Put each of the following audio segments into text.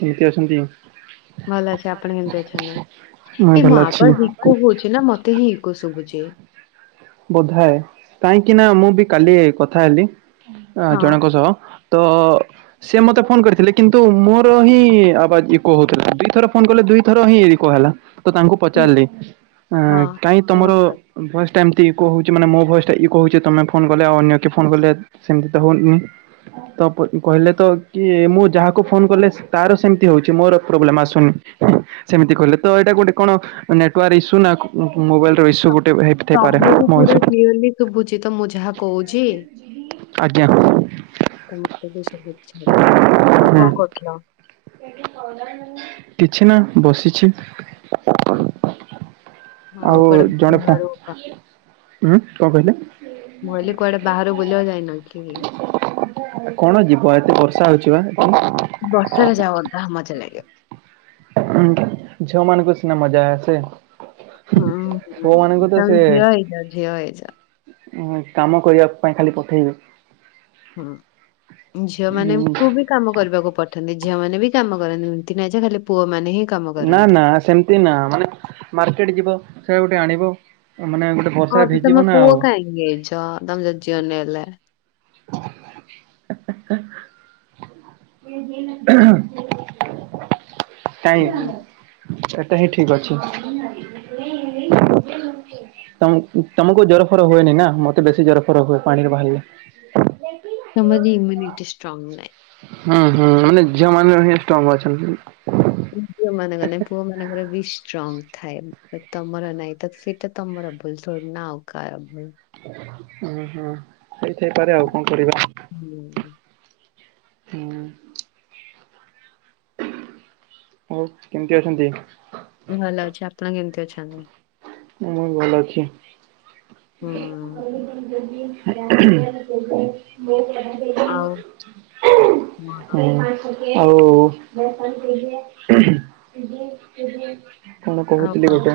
କେମିତି ଅଛନ୍ତି? ଭଲ ଅଛି ଆପଣ କେମିତି ଅଛନ୍ତି? ମୁଁ ଏଇ ଭଲ ମୋ ଅଛି ଅବାଜ୍ ଇକ ହଉଛି ନା ମତେ ମତେ ହି ଇକ ଶୁଭୁଛି। ବୋଧାଏ କାହିଁକି ନା ମୁଁ ବି କାଲି ଏଇ କଥା ହେଲି ହଁ ଜଣଙ୍କ ସହ। ତ ସେ ମୋତେ ଫୋନ କରିଥିଲେ କିନ୍ତୁ ମୋର ହିଁ ଆବା ଇକ ହଉଥିଲା ଦୁଇଥର ଫୋନ କଲେ ଦୁଇଥର ହିଁ ଇ ଇକ ହେଲା ତ ତାଙ୍କୁ ହୁଁ, ପଚାରିଲି ହଁ କାହିଁ ଏବଂ ତମର ଭାଏସଟା ଏମ ତି ଇକ ହଉଛି ମାନେ ମୋ ଭଏସ ଟା ଇକ ହଉଛି ତମେ ଫୋନ କଲେ ଆଉ ଅନ୍ୟ କି ଫୋନ କଲେ ସେମିତି ତ ହଉନି। ତ ପ କହିଲେ ତ କି ମୁଁ ଯାହାକୁ ଫୋନ କଲେ ତାର ସେମତି ହଉଚି ମୋର ପ୍ରୋବ୍ଲେମ ଆସୁନି। ସେମିତି କହିଲେ ତ ଏଟା ଗୋଟେ କଣ ନେଟୱାର୍କ ଇସ୍ୟୁ ନା ମୋବାଇଲ ର ଇସ୍ୟୁ ଗୋଟେ ହେ ତମକୁ ପୁରା କ୍ଳିଅରଲି ଶୁଭୁଚି ତ ମୁଁ ଯାହା କହୁଛି। ଆଜ୍ଞା। ତ ମତେ ବି ସବୁ ଛିଡା ଆଉ କଣ କରୁଥିଲ? କିଛି ନା ବସିଛି। ଆଉ କୁଆଡେ [unintelligible] ଉଁ କଣ କହିଲେ? ମୁଁ କହିଲି କୁଆଡେ ବାହାରୁ ବୁଲିଆକୁ ଯାଇନ କି? କଣ ଯିବ ଏତେ ବର୍ଷା ହଉଛି ବା। ବର୍ଷାରେ [unintelligible] ମଜା ଲାଜିବି। ଉଁ ଝିଅମାନଙ୍କୁ ସିନା ମଜା ଆସେ। ହୁଁ ହୁଁ ପୁଅ ମାନଙ୍କୁ ତ ତମ ଝିଅ ହେଇ ଯ ଝିଅ ହେଇ ଯ। ଉଁ କାମ କରିବା ପାଇଁ ଖାଲି ପଠେଇବେ। ଝିଅମାନେ ପଠେଇବେ। କୁ ବି କାମ କରିବାକୁ ପଠନ୍ତି ଝିଅ ମାନ ବି କାମ କରନ୍ତି [unintelligible] ନାହିଁ ଯେ ନାଁ ଖାଲି ପୁଅ ମାନେ ହିଁ କାମ ନା କରନ୍ତି ନା ସେମିତି ନା ମାନେ ମାର୍କେଟ ଯିବ ସେଟା ଗୋଟେ ଆଣିବ ମାନେ ଗୋଟେ ହଁ ବର୍ଷାରେ ତ ଭିଜିବ ତମେ ନା ପୁଅ ଆଉ କାଇଁ ଇଏ ହେଇଚ ତମେ ଯଦି ଝିଅ ନେ ହେଲା। କାଇଁ ଏଟା ହିଁ ଠିକ୍ ଅଛି। ତମ ତମକୁ ଜରଫର ହୁଏନି ନା ମତେ ବେଶୀ ଜରଫର ହୁଏ ପାଣିରେ ବାହାରିଲେ। କେପ ତମ ଜି ଇମ୍ୟୁନିଟି ଷ୍ଟ୍ରଙ୍ଗ ନାଇଁ ହୁଁ ହୁଁ ମାନେ ଝିଅ ମାନେ [unintelligible] ଷ୍ଟଙ୍ଗ ଅଛନ୍ତି। ଝିଅ ମାନଙ୍କର ନାଇଁ ପୁଅ ମାନଙ୍କର ବି ଷ୍ଟ୍ରଙ୍ଗ ଥାଏ ତମର ନାଇଁ ତ ସେଟା ତମର ଭୁଲ ଥୋଡିନା ଆଉ କାର ଭୁଲ। ଉଁ ହୁଁ ହେଇ ଥାଇପାରେ ଆଉ କଣ କରିବା। ଉଁ ହୁଁ। ହୁଁ। ଆଉ କେମିତି ଅଛନ୍ତି? ଭଲ ଅଛି ଆପଣ କେମିତି ଅଛନ୍ତି? ମୁଇଁ ଭଲ ଅଛି। ହୁଁ। ଆଉ କଣ କହୁଥିଲି ଗୋଟେ।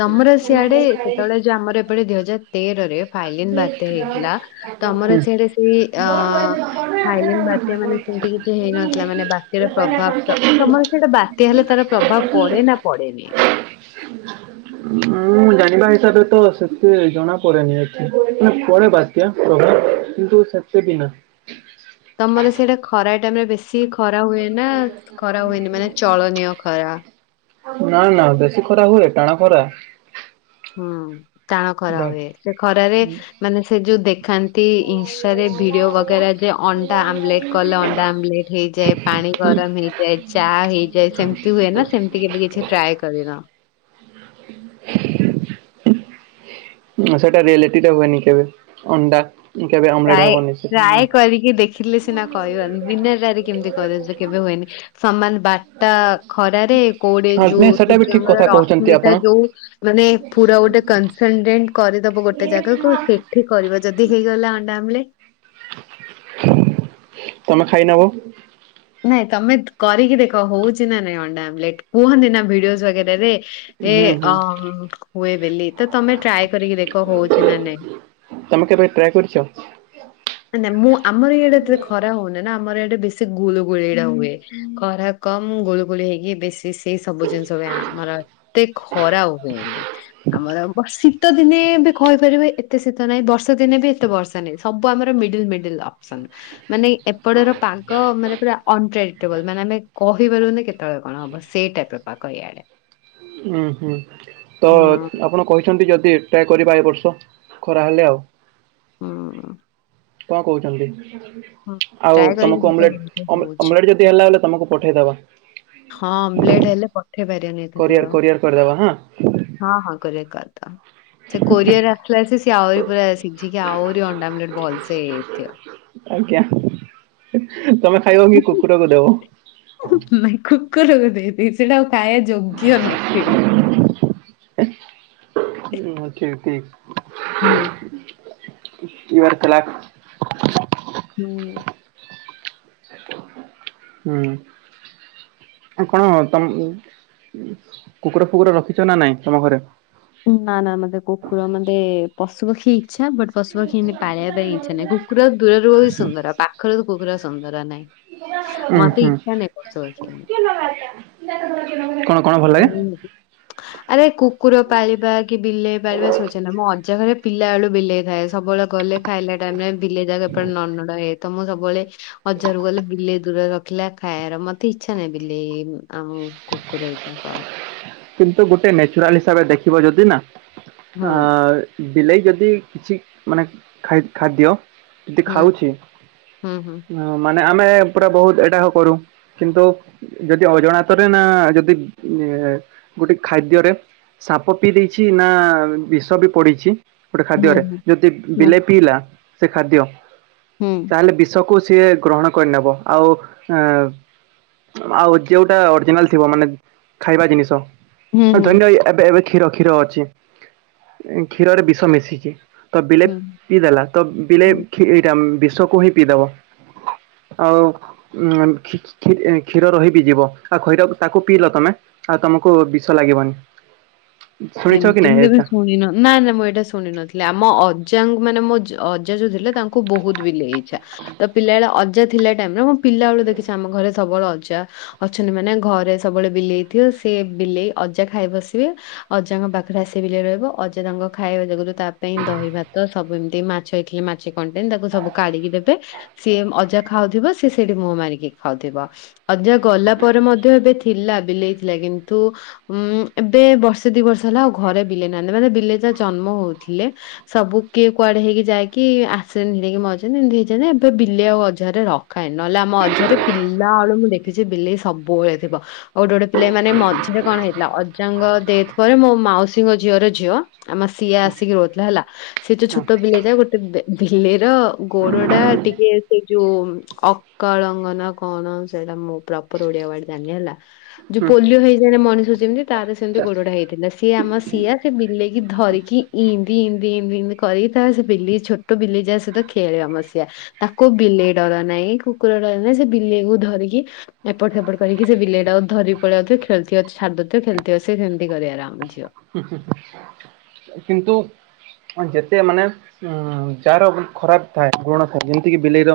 ହଁ। ତମର ସିିଆଡେ ସେତେବେଳେ ଯୋଉ ଆମର ଏପଟେ ଦିଇ ହଜାର ତେରରେ ଫାଇଲିନ୍ ବାତ୍ୟା ହେଇଥିଲା। ତମର ହୁଁ, ସେଆଡେ ସେଇ ଅ ଫାଇଲିନ ବାତ୍ୟା ମାନେ ସେମତି କିଛି ହେଇନଥିଲା ମାନେ ବା ବାତ୍ୟା ର ପ୍ରଭାବ ତ ତମର ସିଆଡେ ବାତ୍ୟା ହେଲେ ତାର ପ୍ରଭାବ ପଡେ ନା ପଡେନି? ମୁଁ ଜାଣିବା ହିସାବରେ ତ ସେତେ ଜଣାପଡେନି ଏଠି ମାନେ ପଡେ ବାତ୍ୟା ପ୍ରଭାବ କିନ୍ତୁ ସେ ସେ ବି ନା। ତମର ସିଆଡେ ଖରା ଟାଇମରେ ବେଶୀ ଖରା ହୁଏନା ଖରା ହୁଏନି ମାନେ ଚଳନୀୟ ଖରା। ନା ନା ବେଶୀ ଖରା ହୁଏ ଟାଣ ଖରା। ହୁଁ। ଟାଣ ଖରା ଯା ହୁଏ ସେ ଖରାରେ ମାନେ ସେ ଯୋଉ ଦେଖାନ୍ତି ଇନଷ୍ଟାରେ ଭିଡିଓ ବଗେରା ଯେ ଅଣ୍ଡା ଆମଲେଟ କଲେ ଅଣ୍ଡା ଆମଲେଟ ହେଇଯାଏ। ପାଣି ଗରମ ହେଇଯାଏ। ଚା ହେଇ ଯାଇ ସେମିତି ହୁଏ ନା ସେମିତି କେବେ କିଛି ଟ୍ରାଏ କରିନ? ସେଟା ରିୟଲିଟି ଟା ହୁଏନି କେବେ ଅଣ୍ଡା କେବେ ଅମେଲେଟ ହବନି ସେ କିଏ ଦେଖିଲେ ସିନା କହିବ ବିନାଟାର କେମିତି କହିଦଉଚ କେବେ ହୁଏନି ସମାନ ବାଟ ତା ଖରାରେ କୋଉଠେ ହଁ ଯୋଉ ନାଇଁ ସେଟା ବି ଠିକ ସୂର୍ଯ୍ୟଙ୍କର କଥା କହୁଛନ୍ତି ଆପଣ ରଶ୍ମିଟା ଯୋଉ ମାନେ ପୁରା ଗୋଟେ କନସଲଟେଣ୍ଟ କରିଦବ ଗୋଟେ ଜାଗାକୁ ସେ ଠିକି କରିବ ଯଦି ହେଇଗଲା ଅଣ୍ଡା ଆମ୍ଲେଟ୍। ତମେ ଖାଇ ନବ। ନାଇଁ ତମେ କରିକି ଦେଖ ହଉଛି ନା ନାଇଁ ଅଣ୍ଡା ଆମ୍ବଲେଟ କୁହନ୍ତି ନା ଭିଡିଓ ସ୍ୱାକ୍ଷରରେ। ଏ ହୁଁ ଅ ହୁଏ ବେଲି ତ ତମେ ଟ୍ରାଏ କରିକି ଦେଖ ହଉଛି ନା ନାଇଁ। ହଁ। ତମେ କେବେ ଟ୍ରାଏ କରିଛ ନାଁ ମୁଁ ଆମର ଇଆଡ଼େ ଏତେ ଖରା ହଉନି ନା ଆମର ଇଆଡେ ବେଶୀ ଗୁଳୁ ଗୁଳି ଏଇଟା ହୁଏ। ଖରା କମ୍ ଗୁଳୁଗୁଳି ହେଇକି ବେଶି ସେଇ ସବୁ ଜିନିଷ ବି ଆମର ଏତେ ଖରା ହୁଏନି ଏଇନେ ଆମର ଶୀତ ଦିନେ ବି କହିପାରିବେ ଏତେ ଶୀତ ନାହିଁ। ବର୍ଷା ଦିନେ ବି ଏତେ ବର୍ଷା ସବୁ ଆମର ମିଡିଲ ମିଡିଲ୍ ଅପସନ ମାନେ ଏପଟର ପାଗ ମାନେ ପୁରା ଅନଟ୍ରେଡିଟେବଲ୍ ମାନେ ଆମେ କହିପାରୁନେ କେତେବେଳେ କଣ ହବ ସେ ଟାଇପ ର ପାଗ ଏଇଆଡେ। ହୁଁ ହୁଁ ତ ହୁଁ ଆପଣ କହିଛନ୍ତି ଯଦି ଏଟା କରିବା ଏ ବର୍ଷ ଖରା ହେଲେ ଆଉ। ହୁଁ। କଣ କହୁଛନ୍ତି ହଁ। ଆଉ ଟ୍ରାଏ କରିକି ତମକୁ ଦେଖ କେମିତି ଅମେଲେଟ ହଉଛି ଅମେଲେଟ ଯଦି ହେଲା ହେଲେ ତମକୁ ପଠେଇଦବା। ହଁ ଅମ୍ବେଲେଟ ହେଲେ ପାରିବନି ଏତେ ଦୂର କୋରିଅର କୋରିଅର କରିଦବ ହଁ। ହଁ ହଁ କୋରିଅର କରିଦବ। ସେ କୋରିଅର ରେ ଆସିଲା ସେ ସି ଆହୁରି ପୁରା ସିଝିକି ଆହୁରି ଅଣ୍ଡା ଆମ୍ଳେଟେ ଭଲସେ ହେଇଯାଇଥିବ ଆଜ୍ଞା ତମେ ଖାଇବ କି କୁକୁରକୁ ଦବ ନାଁ ଖୁ କୁକୁରକୁ ଦେଇ ଦେବି ସେଇଟା ଆଉ ଖାଇବା ଯୋଗ୍ୟ ନଥିବ। ହୁଁ ଠିକ ଠିକ। ହୁଁ। ତଲାଖ। ହୁଁ। ହୁଁ। କଣ ତମ କୁକୁର ଫୁକୁର ରଖିଛ ନା ନାଇଁ ତମ ଘରେ ନା ନା ମତେ କୁକୁର ମତେ ପଶୁ ପକ୍ଷୀ ଇଛା ବଟ ପଶୁ ଏମିତି ପାଳିବା ପାଇଁ ଇଚ୍ଛା ନାହିଁ କୁକୁର ଦୂରରୁ ବି ସୁନ୍ଦର ପାଖରେ ତ କୁକୁର ସୁନ୍ଦର ନାହିଁ। ହୁଁ ମ ତ ହୁଁ। ଇଚ୍ଛା ନାହିଁ ପଶୁ ପକ୍ଷୀ। [inaudible] କଣ ଭଲ ଆ ଲାଗେ [inaudible] ଆରେ କୁକୁର ପାଳିବା କି ବିଲେଇ ପାଳିବା ଶୋଚନୀୟ ମୋ ଅଜା ଘରେ ପିଲା ବେଳୁ ବିଲେଇ ଥାଏ ସବୁବେଳେ ଗଲେ ଖାଇଲା ଟାଇମ୍ ରେ ବିଲେଇ ଯାକ ଏପଟେ ନଡ଼ ନଡ଼ ହୁଏ ତ ମୁଁ ସବୁବେଳେ ଅଜାଘରକୁ ଗଲେ ବିଲେଇ ଦୂରରେ ର ଥିଲା ଖାଇବାର ମତେ ଇଚ୍ଛା ନାହିଁ [unintelligible] ଆମ କୁକୁର [unintelligible] କିନ୍ତୁ ଗୋଟେ ନ୍ୟାଚୁରାଲ ହିସାବରେ ଦେଖିବ ଯଦି ନା ହୁଁ ଆ ବିଲେଇ ଯଦି କିଛି ମାନେ ଖାଇ ଖାଦ୍ୟ [unintelligible] ହୁଁ ଖାଉଛି। ହୁଁ ହୁଁ ହଁ ମାନେ ଆମେ ପୁରା ବହୁତ୍ ଏଇଟା କରୁ କିନ୍ତୁ ଯଦି ଅଜଣାତରେ ନା ଯଦି ଗୋଟେ ଖାଦ୍ୟରେ ସାପ ପିଇ ଦେଇଛି ନା ବିଷ ବି ପଡିଛି। ଗୋଟେ ଖାଦ୍ୟରେ ହୁଁ ଯଦି ହୁଁ ବିଲେଇ ପିଇଲା ସେ ଖାଦ୍ୟ ହୁଁ। ତାହେଲେ ବିଷକୁ ସିଏ ଗ୍ରହଣ କରିନେବ ଆଉ ଏ ଆଉ ଯେଉଟା ଅରିଜିନାଲ୍ ଥିବ ମାନେ ଖାଇବା ଜିନିଷ। ହୁଁ ହୁଁ ହୁଁ ଧରିନିଅ ଏବେ ଏବେ କ୍ଷୀର କ୍ଷୀର ଅଛି କ୍ଷୀରରେ ବିଷ ମିଶିଛି। ତ ବିଲେଇ ହୁଁ ପିଇଦଲା ତ ବିଲେଇ ହୁଁ ଏଇଟା ବିଷକୁ ହିଁ ପିଇଦବ। ଆଉ ଆଉ କ୍ଷୀର ରହି ବି ଯିବ ଆଉ କ୍ଷୀର ତାକୁ ପିଇଲ ତମେ ଆଉ ତମ କୁ ବିଷ ଲାଗିବନି। ଶୁଣିଛ କି ଏମିତି ନାଇଁ ମୁଁ କେବେ ଏଟା ଶୁଣିନ ନାଁ ନାଁ ମୁଁ ଏଇଟା ଶୁଣ ନଥିଲି ଆମ ଅଜା ମାନେ ମୋ ଅଜା ଯୋଉ ଥିଲେ ତାଙ୍କୁ ବହୁତ୍ ବିଲେଇ ଇଛା। ତ ପିଲା ବଳଳେ ଅଜା ଥିଲା ଟାଇମ୍ ରେ ମୁଁ ପିଲା ବେଳୁ ଦେଖିଛି ଆମ ଘରେ ସବୁବେଳେ ଅଜା ଅଛନ୍ତି ମାନେ ଘରେ ସବୁବେଳେ ବିଲେଇଥିବ ସେ ବିଲେଇ ଅଜା ଖାଇ ବସିବେ। ଅଜାଙ୍କ ପାଖରେ ଆସି ବିଲେଇ ରହିବ ଅଜା ତାଙ୍କ ଖାଇବା ଯାଗୁରୁ ତା ପାଇଁ ଦହି ଭାତ ସବୁ ଏମିତି ମାଛ ଏଇ ମା [unintelligible] ତାକୁ ସବୁ କାଢି଼କି ଦେବେ ସିଏ ଅଜା ଖାଉଥିବ ସିଏ ସେଇଠି ମୁହଁ ମାରିକି ଖାଉଥିବ। ଅଜା ଗଲା ପରେ ମଧ୍ୟ ଏବେ ଥିଲା ବିଲେଇ ଥିଲା କିନ୍ତୁ ଉଁ ଏବେ ବ ବର୍ଷେ ଦି ବର୍ଷ ହେଲା ଆଉ ଘରେ ବିଲେଇ ନାହାନ୍ତି ମାନେ ବିଲେ ଛୁଆ ଜନ୍ମ ହଉଥିଲେ। ସବୁ କିଏ କୁଆଡ଼େ ହେଇକି ଯାଇକି ଆକ୍ସିଡେଣ୍ଟ୍ ହେଇକି ମରିଛନ୍ତି ଏମିତି ହେଇଛନ୍ତି ଏବେ ବିଲେଇ ଆଉ ଅଜା ଘରେ ରହୁ କାଇଁ ନହେଲେ ଆମ [unintelligible] ପିଲା ବେଳୁ ମୁଁ ଦେଖିଛି ବିଲେଇ ସବୁବେଳେ ଥିବ। ଆଉ ଗୋଟେ ଗୋଟେ ବିଲେଇ ମାନେ ମଝିରେ କଣ ହେଇଥିଲା ଅଜା ଙ୍କ ଡେଥ୍ ପରେ ମୋ ମାଉସୀଙ୍କ ଝିଅର ଝିଅ ଆମ ସିଆ ଆସିକି ରହୁଥିଲା ହେଲା ସିଏ ଯୋଉ ହଁ ଛୋଟ ବିଲେଇ ଯାଏ ଗୋଟେ ବିଲେଇ ର ଗୋଡ଼ ଟା ଟିକେ ସେ ଯୋଉ ଅକାଳଙ୍ଗନା କଣ ସେଇଟା ମୁଁ ପ୍ରପର ଓଡି଼ଆ‌ ୱାଡ଼ ଜାଣିନି ହେଲା। ଯୋଉ ହୁଁ ପୋଲିଓ ହେଇଯାଏ ମଣିଷ ଯେମିତି ତାର ସେମିତି ଗୋଡ଼ଟା ହେଇ ସିଏ ଆମ ସିଆ ସେ ବିଲେଇକି ଧରିକି [unintelligible] କରିକି ତା ସେ ବିଲେଇି ଛୋ। ଛୋଟ ବିଲେଇ [unintelligible] ସହିତ ଖେଳେ ଆମ ସିଆ। ତାକୁ ବିଲେଇ ଡ଼ର ନାହିଁ କୁକୁର ଡ଼ର ନାହିଁ ସେ ବିଲେଇକୁ ଧରିକି ଏପଟ ସେପଟ କରିକି ସେ ବିଲେଇଟାକୁ ଧରିକି ପଳେଇଆଉଥିବ ଖେଳୁଥିବ ଯଦି ଛାଡି ଦଉଥିବ ଖେଳୁଥିବ ସେ ସେମିତି କରିବାର। [unintelligible] କିନ୍ତୁ ଯେତେ ମାନେ ଉଁ ଯାହାର ଖରାପ ଥାଏ ଗୁଣ ଥାଏ ଯେମିତି କିି ବିଲେଇର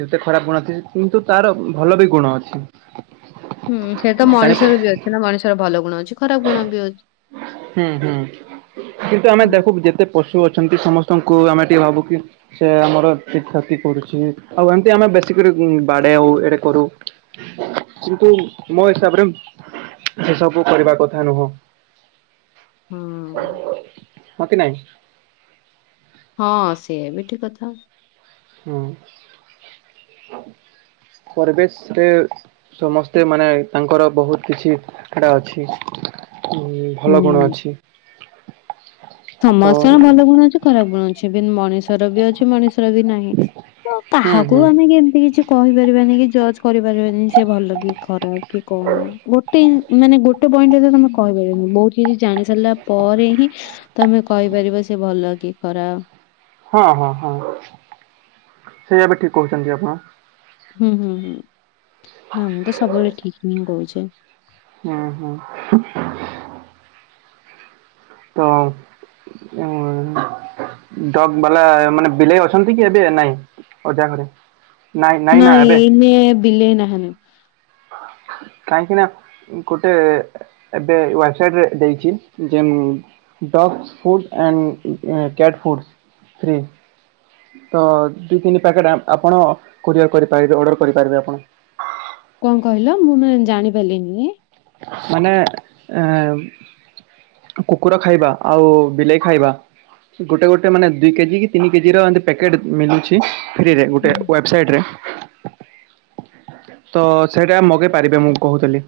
ଯେତେ ଖରାପ ଗୁଣ ଅଛି କିନ୍ତୁ ତାର ଭଲ ବି ଗୁଣ ଅଛି। ହୁଁ ସେ ତ ଜାଣି ମଣିଷର ବି ଅଛି ନା ମଣିଷର ଭଲ ଗୁଣ ଅଛି ଖରାପ ଗୁଣ ବି ଅଛି। ହୁଁ ହୁଁ କିନ୍ତୁ ଆମେ ଦେଖୁ ହୁଁ। ଯେତେ ପଶୁ ଅଛନ୍ତି ସମସ୍ତଙ୍କୁ ଆମେ ଟିକେ ଭାବୁ କି ସେ ଆମର ଠିକ୍ କ୍ଷତି କରୁଛି ଆଉ ଏମିତି ଆମେ ବେଶୀ କରି ବାଡ଼େଇ ହଉ ଏଇଟା କରୁ। କିନ୍ତୁ ମୋ ହିସାବରେ ସେସବୁ କରିବା କଥା ନୁହଁ। ହଁ ହ କି ନାହିଁ। ହଁ ସେ ବି ଠିକ୍ କଥା। ହୁଁ [inaudible] ପରିବେଶରେ ସମସ୍ତେ ମାନେ ତାଙ୍କର ବହୁତ କିଛି ଏଟା ଅଛି। ଉଁ ଭଲ ଗୁଣ ହୁଁ ଅଛି। ତ ସମସ୍ତଙ୍କ ଭଲ ଗୁଣ ଅଛି ଖରାପ ଗୁଣ ଅଛି ମଣିଷର ବି ଅଛି ମଣିଷର ବି ନାହିଁ। ତ ହୁଁ କାହାକୁ ହୁଁ ଆମେ କେମତି କିଛି କହିପାରିବାନି କି ଜଜ କରିପାରିବାନି ସେ ଭଲ କି ଖରାପ କି କଣ? ଗୋଟେ ମାନେ ଗୋଟେ ପଏଣ୍ଟରେ ତ ତମେ କହିପାରିବିନି ବହୁତ କିଛି ଜାଣି ସାରିଲା ପରେ ହିଁ ତମେ କହିପାରିବ ସେ ଭଲ କି ଖରାପ ହଁ ହଁ ହଁ ସେଇଆଵି ଠିକ୍ କହୁଛନ୍ତି ଆପଣ ହୁଁ ହୁଁ ହୁଁ ନା ମୁଁ ତ ସବୁବେଳେ ଠିକ୍ ହିଁ କହୁଛେ। ହୁଁ ହୁଁ ତ ଡଗ ବାଲା ମାନେ ବିଲେଇ ଅଛନ୍ତି କି ଏବେ ନାହିଁ ଅଜା ଘରେ ନାଇଁ ନାଇଁ ନା ଏବେ ଏଇନେ ବିଲେଇ ନା ହେ ନ କାହିଁକି ନା ଗୋଟେ ଏବେ ୱେବସାଇଟ୍ରେ ରେ ଦେଇଛି ଯେ dogs food and a cat foods free ତ ଦୁଇ ତିନି ପ୍ୟାକେଟ୍ ଆପଣ କୋରିଅର କରିପାରିବେ ଅର୍ଡ଼ର କରିପାରିବେ ଆପଣ କଣ କହିଲ ମୁଁ ଜାଣି ପାରିଲିନି ମାନେ ଏ କୁକୁର ଖାଇବା ଆଉ ବିଲେଇ ଖାଇବା ଗୋଟେ ଗୋଟେ ମାନେ ଦୁଇ କେଜି କି ତିନି କେଜି ର ଏ ପ୍ୟାକେଟ ମିଳୁଛି। ଫ୍ରି ରେ ହୁଁ, ଗୋଟେ ହୁଁ। ୱେବସାଇଟ ରେ ତ ସେଇଟା ମଗେଇ ପାରିବେ ମୁଁ କହୁଥିଲି।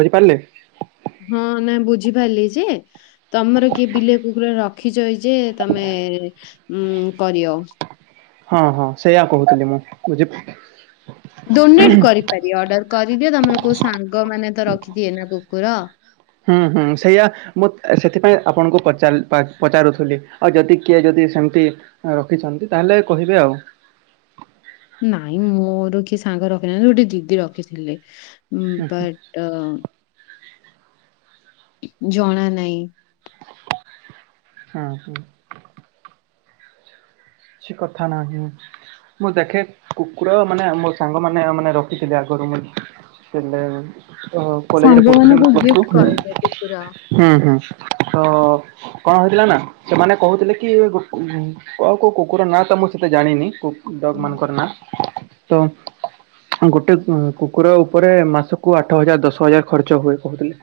ବୁଝିପାରିଲେ। ହଁ ନାଇ ବୁଝିପାରିଲି ଯେ ତମର କିଏ ବିଲେଇ, କୁକୁର ରଖିଚ। ଯେ ତମେ ଉଁ କରିଅ। ହଁ ହଁ ସେଇୟା କହୁଥିଲି ମୁଁ ବୁଝି ଡୋନେଟ କରିପାରିବ ଅର୍ଡର କରିଦିଅ ତମର କୋଉ ସାଙ୍ଗ ମାନେ ତ ରଖିଥିବେ ନା କୁକୁର ହୁଁ ହୁଁ ସେଇଆ ମୁଁ ସେଥିପାଇଁ ଆପଣଙ୍କୁ ପଚାର ପଚାରୁଥିଲି ଆଉ ଯଦି କିଏ ଯଦି ସେମିତି ରଖିଛନ୍ତି ତାହେଲେ କହିବେ ଆଉ ନାଇଁ ମୋର କିଏ ସାଙ୍ଗ ରଖିନାହାନ୍ତି ଗୋଟେ ଦିଦି ରଖିଥିଲେ ବଟ୍ ଜଣା ନାହିଁ। ହଁ ହଁ କିଛି କଥା ନାହିଁ। ମୁଁ ଦେଖେ କୁକୁର ମାନେ ମୋ ସାଙ୍ଗମାନେ ମାନେ ରଖିଥିଲେ ଆଗ ରୁମ୍ ଥିଲେ କଲେଜରେ ପଢୁଥିଲେ [unintelligible] ସାଙ୍ଗମାନଙ୍କୁ ଗିଫ୍ଟ କରିଦିଅ କୁକୁର ହୁଁ ହୁଁ ତ କଣ ହେଇଥିଲା ନା ସେମାନେ କହୁଥିଲେ କି କ କଉ ପୁରା ନାଁ ତ ମୁଁ ସେତେ ଜାଣିନି କୁକୁଡା ମାନଙ୍କର ନାଁ ତ। ଗୋଟେ କୁକୁର ଉପରେ ମାସକୁ ଆଠ ହଜାର, ଦଶ ହଜାର ଖର୍ଚ୍ଚ ହୁଏ କହୁଥିଲେ।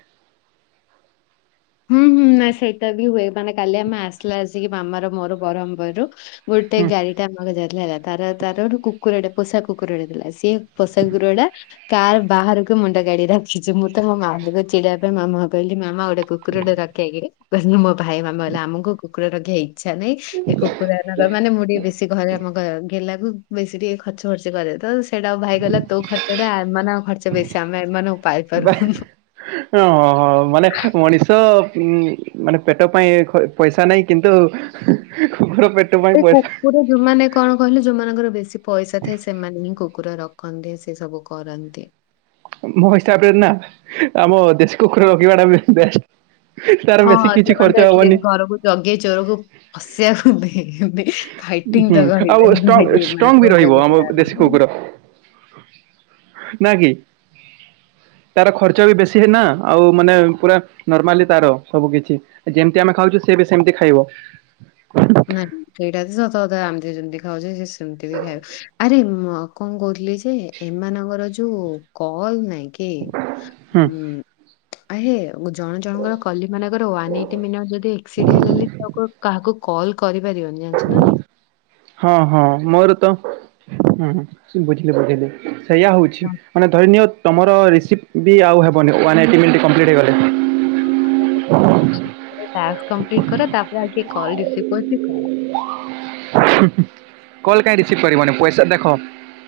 ହୁଁ ହୁଁ। ନାଇଁ ସେଇଟା ବି ହୁଏ। ମାନେ କାଲି ଆମେ ଆସିଲା ଆସିକି ମାମାର ମୋର ବ୍ରହ୍ମବରୁ ଗୋଟେ ହୁଁ ଗାଳିକ୍। [unintelligible] ଯାଇଥିଲା ହେଲା ତା, ର ତା, ର ଗୋଟେ କୁକୁର ଟେ ପୋଷା କୁକୁର ଟେ ଥିଲା। ସେଏ ପୋଷା କୁକୁରଟା ତାର୍ ବାହାରକୁ ମୁଣ୍ଡା ଗାଢ଼ି ରଖିଚି। ମୁଁ ତ ମୋ ମାମୁଁକୁ ଚିଡାବା ପାଇଁ ମାମା କହିଲି, ମାମା ଗୋଟାକୁକ୍ କୁକୁରଟା କାଖେଇକିରି କହିଲା, ମୋ ଭାଇ, ମାମା ହେଲା, ଆମକୁ କୁକୁର ରଖିବା ଇଚ୍ଛା ନାଇଁ। ଏ କୁକୁରଟା ମାନେ ମୁଁ ଟିକେ ବେଶୀ ଘରେ ଆମ ଗେଲାକୁ ବେଶୀ ଟିକେ ଖର୍ଚ୍ଚ, ଫର୍ଚ୍ଚ କରେ ତ। ସେଇଟା ଭାଇ କହିଲା ତୋ, ଖର୍ଚ୍ଚଟା ଆମମାନଙ୍କ ଖର୍ଚ୍ଚ ବେଶୀ। ଆମେ ଏମାନଙ୍କୁ ବା ପାଇପାରୁୁନୁ। ହଁ ହଁ ମାନେ ମଣିଷ ମାନେ ପେଟ ପାଇଁ ଖ ପଇସା ନାହିଁ କିନ୍ତୁ କୁକୁର ପେଟ୍। ଏଇ କପ୍। ପୁରା ଯୋଉମାନେ କଣ କହିଲେ ଯୋଉମାନଙ୍କର ବେଶୀ ପଇସା ଥାଏ, ସେମାନେ ହିଁ କୁକୁର ରଖନ୍ତି, ସେ ସବୁ କର କରନ୍ତି। ମୋ ହିସାବରେ ନା ଆମ ଦେଶୀ କୁକୁର ରଖିବା ଟା ବେଷ୍ଟ୍। ତା, ର ହଁ ବେଶୀ କିଛି ସେମାନେ ତ ଖର୍ଚ୍ଚ ଏଟଲିଷ୍ଟ ହବନି। ଘରକୁ ଜଗେଇ ଚୋରକୁ ପସିବାକୁ [unintelligible] ହୁଁ ଆଉ ଷ୍ଟ୍ରଙ୍ଗ୍ ମାନେ ଷ୍ଟ୍ରଙ୍ଗ୍ ବି ପୋଷା ରହିବ କୁକୁର ଆମ ଦେଶୀ ମାନଙ୍କ କୁକୁର। ନାଁ କିି? ତା, ର ଖର୍ଚ୍ଚ ବି ବେଶୀ ନା, ଆଉ ମାନେ ପୁରା ନର୍ମାଲି ତା, ର ସବୁ କିଛି। ଯେମତି ଆମେ ଖାଉଛୁ, ସେ ବି ସେମତି ଖାଇବ। ନାଇଁ, ସେଇଟା ତ ସତ କଥା। ଆମେ ଯେମତି ଖାଉଚେ ସେ ସେମତି ବି ଖାଇବ। ଆରେ କଣ କହୁଥିଲି ଯେ ଏମାନଙ୍କର ଯୋଉ କଲ୍ ନାଇଁ କି ଉ ହୁଁ ଆହେ ଜଣ ଜଣଙ୍କର କଲି ମାନଙ୍କର ୱାନ୍ ଏଇଟି ମିନିଟ୍ ଯଦି ଆକ୍ସିଡ ହେଲେ କାହାକୁ କଲ୍ କରିପାରିବନି, ଜାଣିଛ ନା, ନାଇଁ? ହଁ ହଁ ମୋର ତ ହୁଁ ସୁବୁଚି [unintelligible] ସେଇୟଆ ହୋଉଛି। ମାନେ ଧରିନଅ ତମର ରିସିପ୍ଟ୍ ବି ଆଉ ହେବନି, ୱାନ୍ ଏଇଟି ମିନି୍ଟ କମ୍ପ୍ଲେଟ୍ ହେଇଗଲେ। ଟାକ୍ସ୍ କମ୍ପ୍ଲେଟ୍ କର, ତା, ପରେ ଆଉ କଲ୍ ରିସିଭ୍ କରିଛି କର। କଲ୍ କାହିଁ ରିସିଭ୍ କରିବନି? ପଇସା ଦେଖ।